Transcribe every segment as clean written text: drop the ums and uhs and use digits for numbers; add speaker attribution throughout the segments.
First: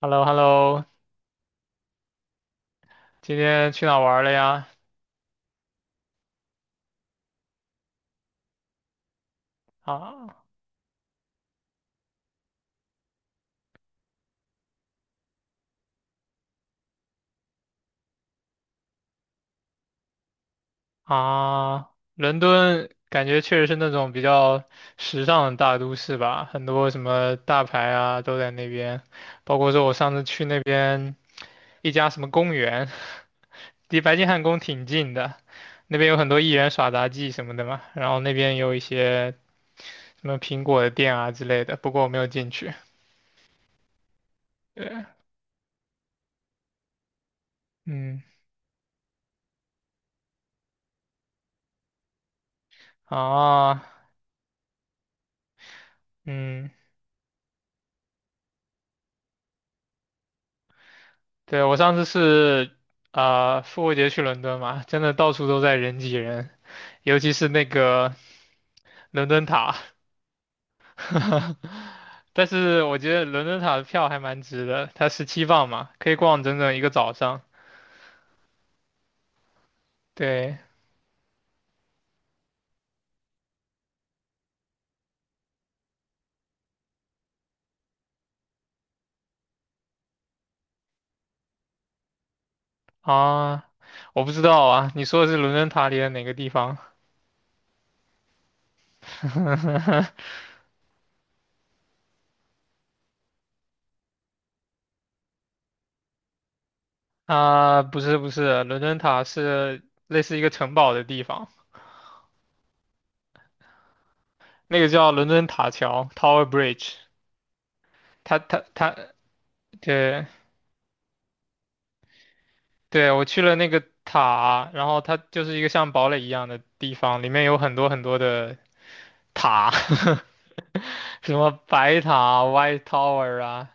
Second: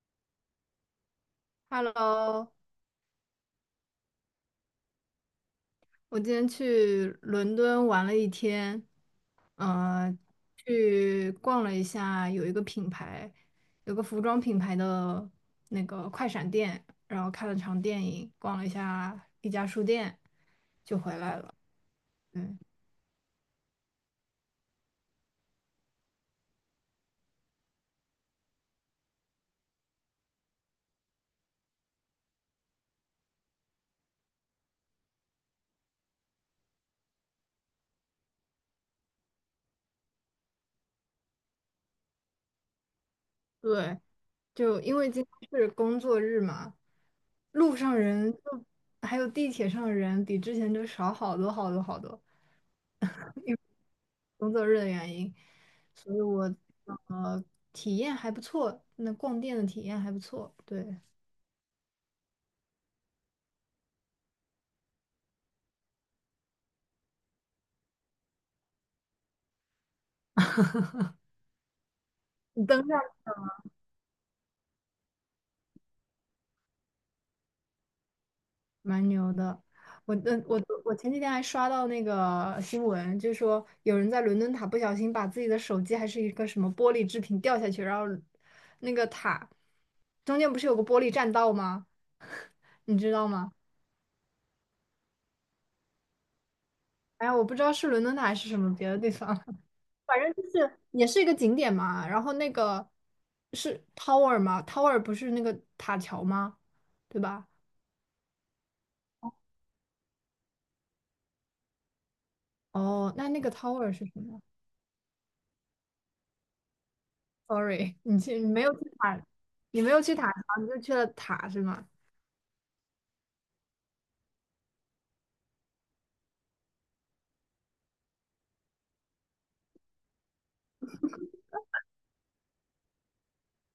Speaker 1: h e l l o h e l l o
Speaker 2: Hello，
Speaker 1: 今天去哪儿玩儿了呀？
Speaker 2: 我今天去伦敦玩了一天，呃，
Speaker 1: 啊
Speaker 2: 去逛了一下，有一个品牌，有个服装品牌的那个快闪店，然后看了场电影，逛了一下一家书店，就回来了。
Speaker 1: 啊，伦
Speaker 2: 嗯，
Speaker 1: 敦感觉确实是那种比较时尚的大都市吧，很多什么大牌啊都在那边，包括说我上次去那边一家什么公园，离白金汉宫挺近的，那边有很多艺人耍杂技什么的嘛，然后那边有一些什么苹果的店啊之类的，不过我没有进去。
Speaker 2: 对，就因
Speaker 1: 对，
Speaker 2: 为今天是工作日嘛，路上
Speaker 1: 嗯，
Speaker 2: 人就还有地铁上人比之前就少好多好多好多。
Speaker 1: 啊，
Speaker 2: 工作日的原因，所以我
Speaker 1: 嗯。
Speaker 2: 呃体验还不错，那逛店的体验还不错，对，
Speaker 1: 对，我上次是复活节去伦敦嘛，真的到处都在人挤人，尤其是那个伦敦塔。但
Speaker 2: 你
Speaker 1: 是
Speaker 2: 登
Speaker 1: 我
Speaker 2: 上
Speaker 1: 觉得伦敦塔的票还蛮值的，它17磅嘛，可以逛整整一个早上。
Speaker 2: 蛮牛的。我嗯
Speaker 1: 对
Speaker 2: 我我前几天还刷到那个新闻，就说有人在伦敦塔不小心把自己的手机还是一个什么玻璃制品掉下去，然后那个塔中间不是有个玻璃栈道吗？你知道吗？
Speaker 1: 啊，我不知道啊，你说的是伦敦塔里的哪个地方？
Speaker 2: 哎呀我不知道是伦敦塔还是什么别的地方。反正就是也是一个景点嘛，然后那个是 tower 吗？tower 不是那个塔桥吗？对吧？
Speaker 1: 啊，不是不是，伦敦塔是类似一个城堡的地方，
Speaker 2: 哦，那那个 tower 是什么
Speaker 1: 那个叫伦敦塔桥 （Tower Bridge）。
Speaker 2: ？Sorry，你
Speaker 1: 它
Speaker 2: 去你
Speaker 1: 它
Speaker 2: 没有去
Speaker 1: 它，
Speaker 2: 塔，你没有去
Speaker 1: 对
Speaker 2: 塔桥，你就去了塔是吗？
Speaker 1: 对，我去了那个塔，然后它就是一个像堡垒一样的地方，里面有很多很多的塔，什么白塔 （White Tower） 啊，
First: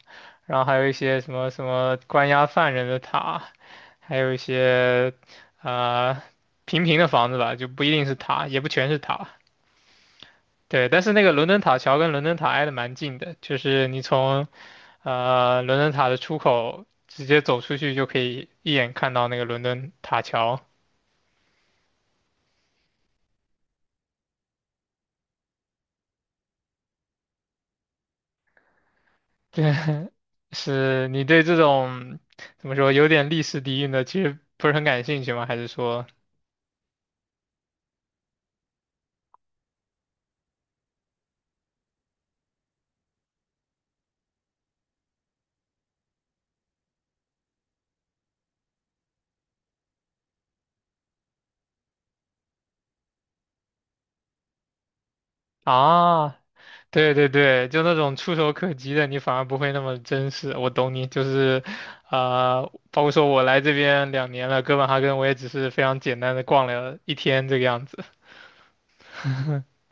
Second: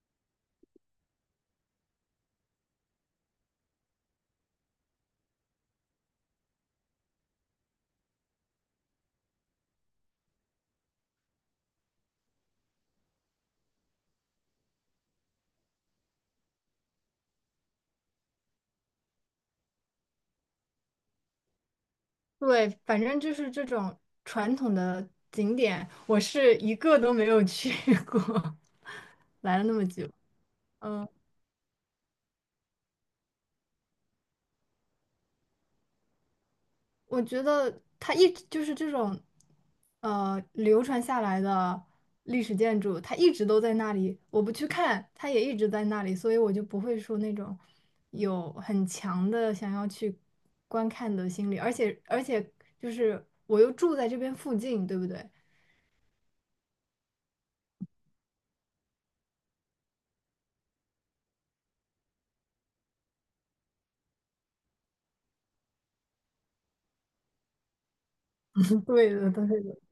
Speaker 1: 然后还有一些什么什么关押犯人的塔，还有一些呃平平的房子吧，就不一定是塔，也不全是塔。对，但是那个伦敦塔桥跟伦敦塔挨得蛮近的，就是你从伦敦塔的出口直接走出去就可以一眼看到那个伦敦塔桥。
Speaker 2: 对，反正就是这种传统的景点，我是一个都没有去过，来了
Speaker 1: 对，
Speaker 2: 那么久，
Speaker 1: 是
Speaker 2: 嗯。
Speaker 1: 你对这种怎么说有点历史底蕴的，其实不是很感兴趣吗？还是说
Speaker 2: 我觉得它一直就是这种，流传下来的历史建筑，它一直都在那里。我不去看，它也一直在那里，所以我就不会说那种有很强的想要去观看的心理。而且就是我又住在这边附近，对不对？
Speaker 1: 啊，对对对，就那种触手可及的，你反而不会那么真实。我懂你，就是啊，包括说我来这边2年了，哥本哈根我也只是非常简单的逛了一天这个样子。
Speaker 2: 对的，对的。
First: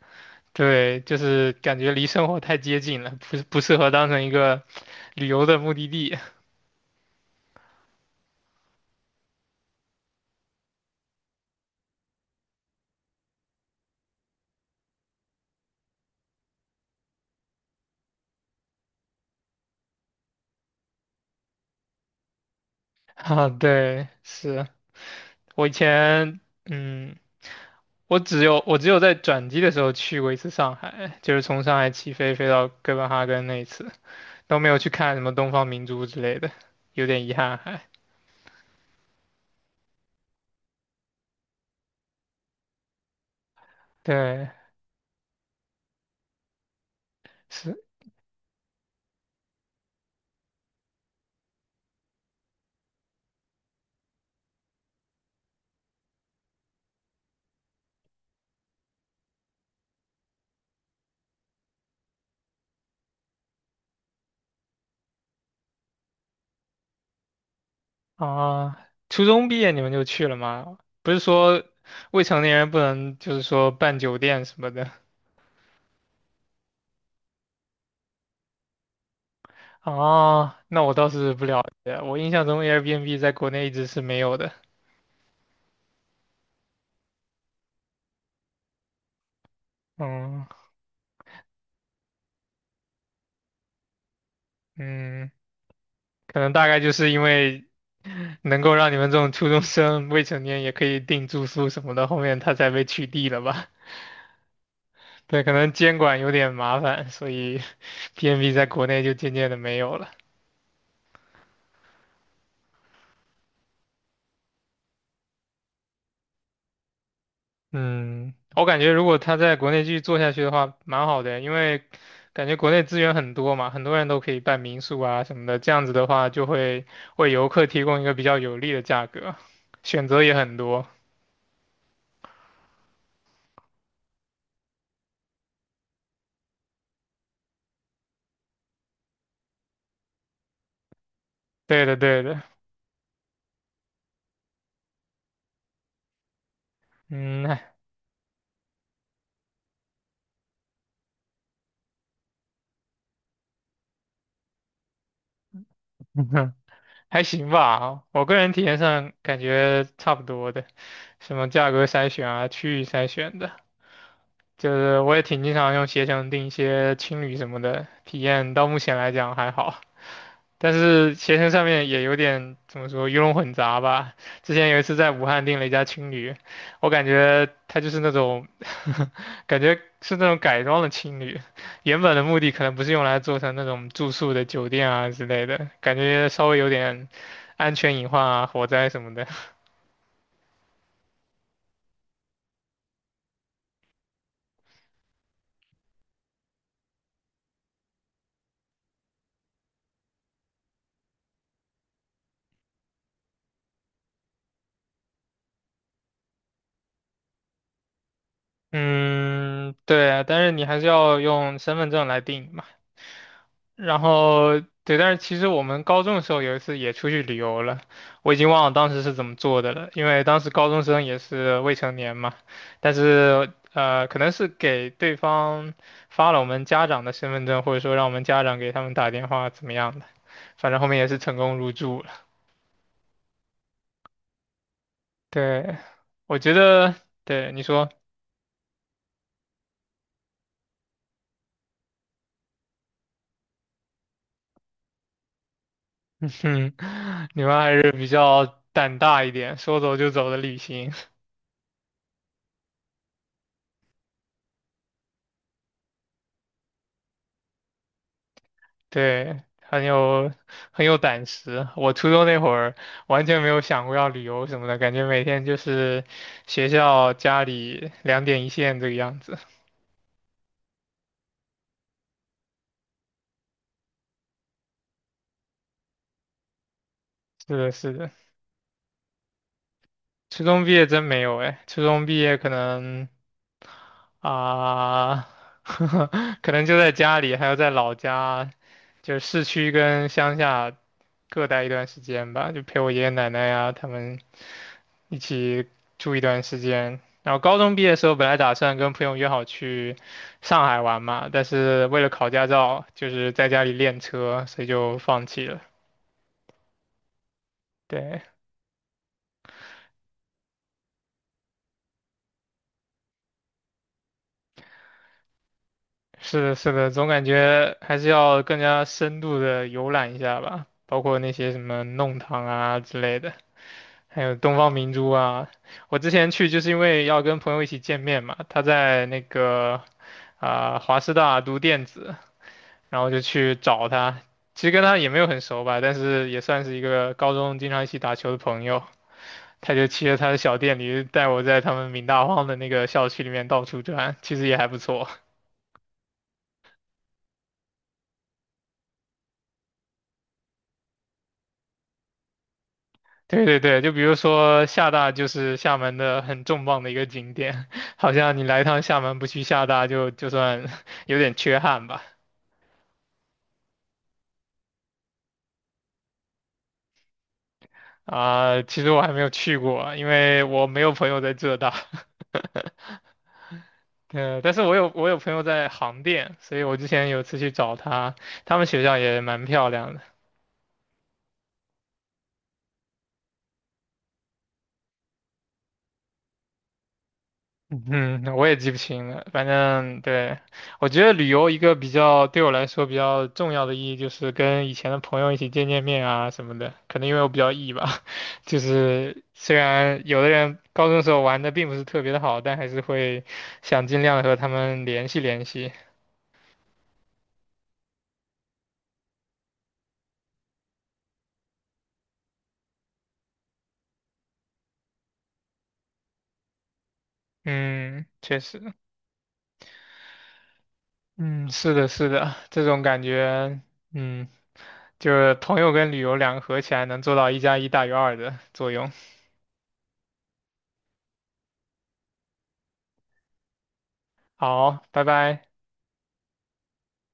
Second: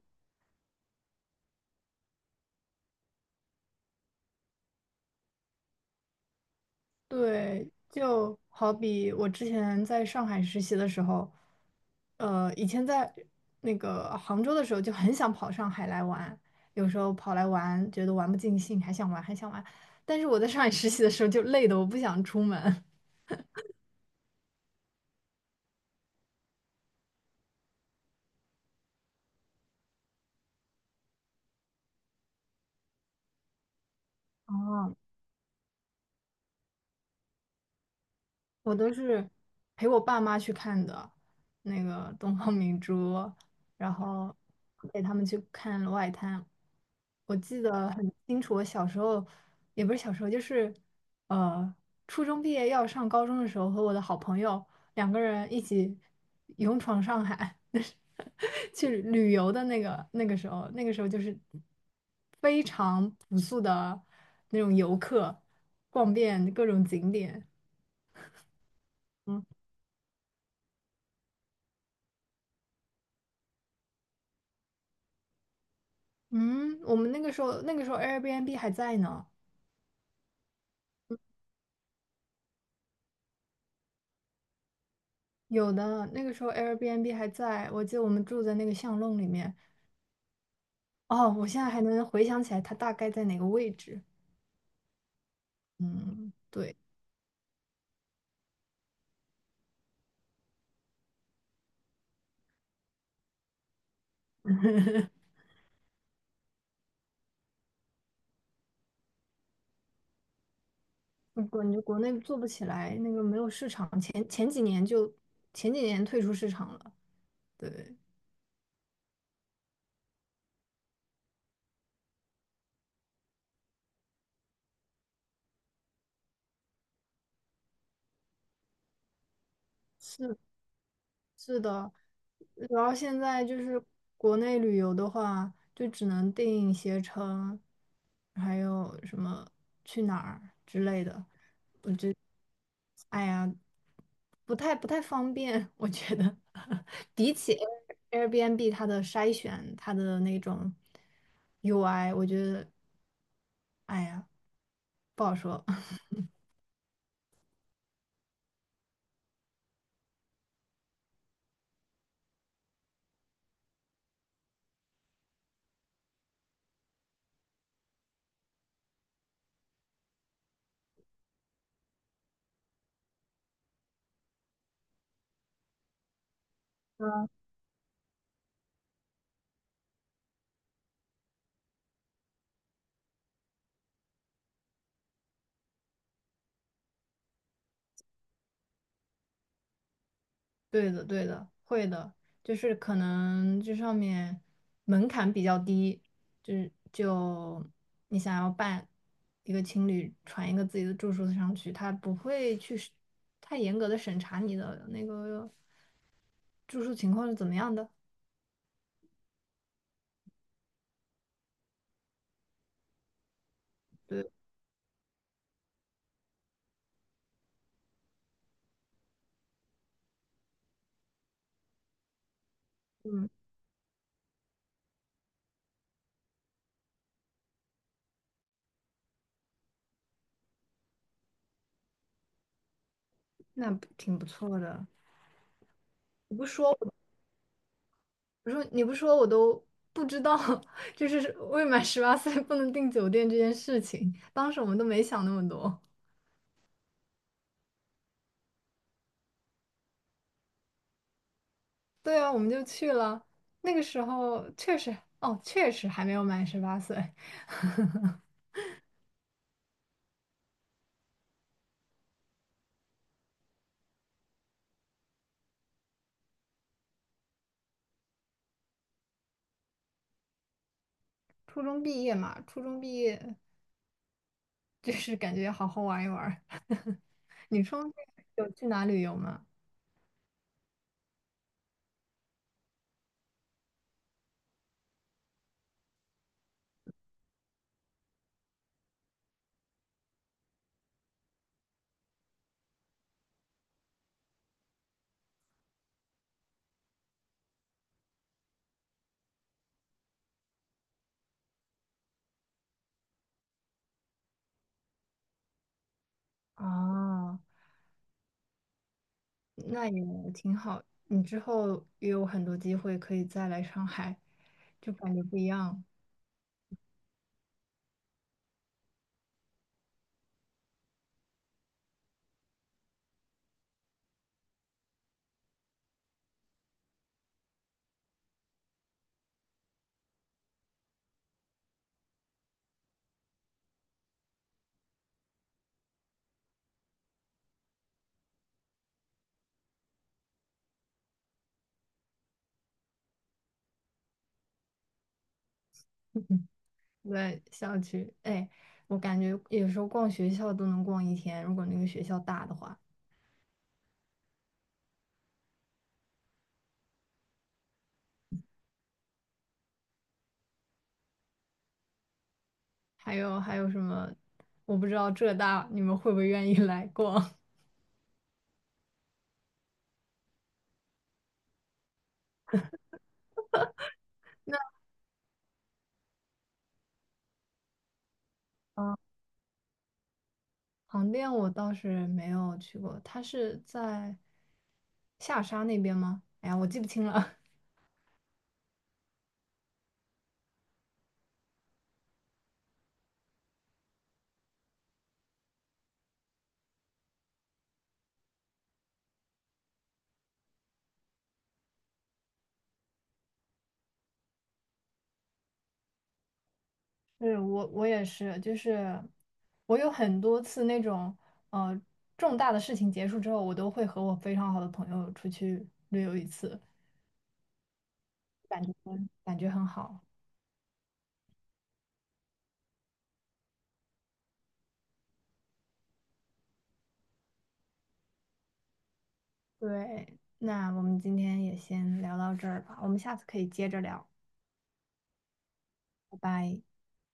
Speaker 1: 对，就是感觉离生活太接近了，不是不适合当成一个旅游的目的地
Speaker 2: 对，就好比我之前在上海实习的时候，以前在那个杭州的时候就很想跑上海来玩，有时候跑来玩觉得玩不尽兴，还想玩。但是我在上海实习的时候就累的我不想出门。
Speaker 1: 啊。对，是我以前。嗯，我只有在转机的时候去过一次上海，就是从上海起飞飞到哥本哈根那一次，
Speaker 2: 哦，
Speaker 1: 都没有去看什么东方明珠之类的，有点遗憾还。
Speaker 2: 我都是陪我爸妈去看的，那个东方明珠，然后
Speaker 1: 对，
Speaker 2: 陪他们去看《外滩》。我记
Speaker 1: 是
Speaker 2: 得很清楚，我小时候也不是小时候，就是呃，初中毕业要上高中的时候，和我的好朋友两个人一起勇闯上海，就是 去旅游的那个时候，那个时候就是非常朴素的那种游客，逛遍各种景点。
Speaker 1: 啊，初
Speaker 2: 嗯
Speaker 1: 中毕业你们就去了吗？不是说未成年人不能就是说办酒店什么的
Speaker 2: 嗯，我们那个时候 Airbnb 还在呢，
Speaker 1: 哦，那我倒是不了解，我印象中 Airbnb 在国内一直是没有的。
Speaker 2: 有的那个时候 Airbnb 还在，我记得我们住在那个巷弄里面。
Speaker 1: 嗯
Speaker 2: 哦，我现在还能回想起来它大概在哪个位置。
Speaker 1: 嗯。
Speaker 2: 嗯，
Speaker 1: 可能大
Speaker 2: 对，
Speaker 1: 概就是因为能够让你们这种初中生、未成年也可以订住宿什么的，后面他才被取缔了吧？对，可能监管有点麻烦，所以 PMB 在国内就渐渐的没有了。
Speaker 2: 我感觉国内做不起来，那个没有市场，前几年退出市场了。对，
Speaker 1: 嗯，我感觉如果他在国内继续做下去的话，蛮好的，因为感觉国内资源很多嘛，很多人都可以办民宿啊什么的，这样子的话就会为游客提供一个比较有利的价格，选择也
Speaker 2: 是
Speaker 1: 很多。
Speaker 2: 是的，然后现在就是国内旅游的话，就只能定携程，还有什么去哪儿之类的。
Speaker 1: 对的，对的，
Speaker 2: 哎呀，不太方便，我觉得 比起
Speaker 1: 嗯。
Speaker 2: Airbnb 它的筛选，它的那种 UI，我觉得，哎呀，不好说。
Speaker 1: 还行吧，我个人体验上感觉差不多的，什么价格筛选啊、区域筛选的。就是我也挺经常用携程订一些青旅什么的，体验到目前来讲还好。但是携程上面也有点怎么说鱼龙混杂吧。之前有一次在武汉订了一家青旅，我感觉它就是那种，感觉是那种改装的青旅，原本的目的可能不是用来做成那种住宿的酒店啊之类的，感觉稍微有点安全隐患啊、火灾什么的。
Speaker 2: 对的，对的，会的，就是可能这上面门槛比较低，就是你想要办一个情侣传一个自己的住宿上去，他不会去是太严格的审查你的那个住宿情况是怎么样的。
Speaker 1: 嗯，对啊，但是你还是要用身份证来订嘛。然
Speaker 2: 对，
Speaker 1: 后对，但是其实我们高中的时候有一次也出去旅游了，我已经忘了当时是怎么做的了，因为当时高中生也是未成年嘛，但
Speaker 2: 嗯，
Speaker 1: 是可能是给对方发了我们家长的身份证，或者说让我们家长给他们打电话怎么样的，反正后面也是成功入住了。
Speaker 2: 那不挺不错的。
Speaker 1: 对，
Speaker 2: 你
Speaker 1: 我
Speaker 2: 不
Speaker 1: 觉
Speaker 2: 说
Speaker 1: 得
Speaker 2: 我，
Speaker 1: 对你说，
Speaker 2: 说你不说我都不知道，就是未满十八岁不能订酒店这件事情，当时我们都没想那么多。
Speaker 1: 嗯，你们还是比较胆大一点，说走就走的旅行。
Speaker 2: 对啊，我们就去了。那个时候确实，哦，确实还没有满十八岁，
Speaker 1: 对，很有胆识。我初中那会儿完全没有想过要旅游什么的，感觉每天就是学校、家里两点一线这个样子。
Speaker 2: 初中毕业嘛，初中毕业就是感觉好好玩一玩儿
Speaker 1: 是
Speaker 2: 你
Speaker 1: 的，
Speaker 2: 初中
Speaker 1: 是
Speaker 2: 毕
Speaker 1: 的，
Speaker 2: 业有去哪旅游吗？
Speaker 1: 初中毕业真没有哎，初中毕业可能啊，可能就在家里，还要在老家，就是市区跟乡下各待一段时间吧，就陪我爷爷奶奶呀、他们一起住一段时间。然后高中毕业的时候，本来打算跟朋友约好去上海玩嘛，但是为了考驾照，就是在家里练车，所以就放弃了。
Speaker 2: 啊，
Speaker 1: 对，
Speaker 2: 那也挺好。你之后也有很多机会可以再来上海，就感觉不一样。
Speaker 1: 是的，是的，总感觉还是要更加深度的游览一下吧，包括那些什么弄堂啊之类的，还有东方明珠啊。我之前去就是因为要跟朋友一起见面嘛，他在那个华师大读电子，然后就去找他。其实跟他也没有很熟吧，但是也算是一个高中经常一起打球的朋友。他就骑着他的小电驴带我在他们闽大荒的那个校区里面到处转，其实也还不错。
Speaker 2: 对，校区，哎，我感觉有时候逛学校都能逛一天，如果那个学校大的话。
Speaker 1: 对对对，就比如说厦大就是厦门的很重磅的一个景点，好像你来一趟厦门不去厦大就算 有点缺憾吧。
Speaker 2: 还有还有什么？我不知道浙大你们会不会愿意 来逛？
Speaker 1: 其实我还没有去过，因为我没有朋友在浙大。对，但是我有朋友在杭电，所以我之前有次去找他，他们学校
Speaker 2: 啊？
Speaker 1: 也蛮漂亮的。
Speaker 2: 航店我倒是没有去过，它是在下沙那边吗？哎呀，我记不清了。
Speaker 1: 嗯，我也记不清了，反正对，我觉得旅游一个比较对我来说比较重要的意义就是跟以前的朋友一起见见面啊什么的。可能因为我比较 E 吧，就是虽然有的人高中时候玩的并不是特别的好，但还是会想尽量地和他们联系联系。
Speaker 2: 是我也是，就是我有很多次那种呃重大的事情结束之后，我都会和我非常好的朋友出去旅游一次，
Speaker 1: 嗯，确
Speaker 2: 感觉
Speaker 1: 实。
Speaker 2: 感觉很好。
Speaker 1: 嗯，是的，是的，这种感觉，嗯，就是朋友跟旅游两个合起来能做到一加一大于二的作用。
Speaker 2: 对，那我们今天也先聊到这儿吧，我们下次可以接着聊，
Speaker 1: 好，拜拜。
Speaker 2: 拜拜。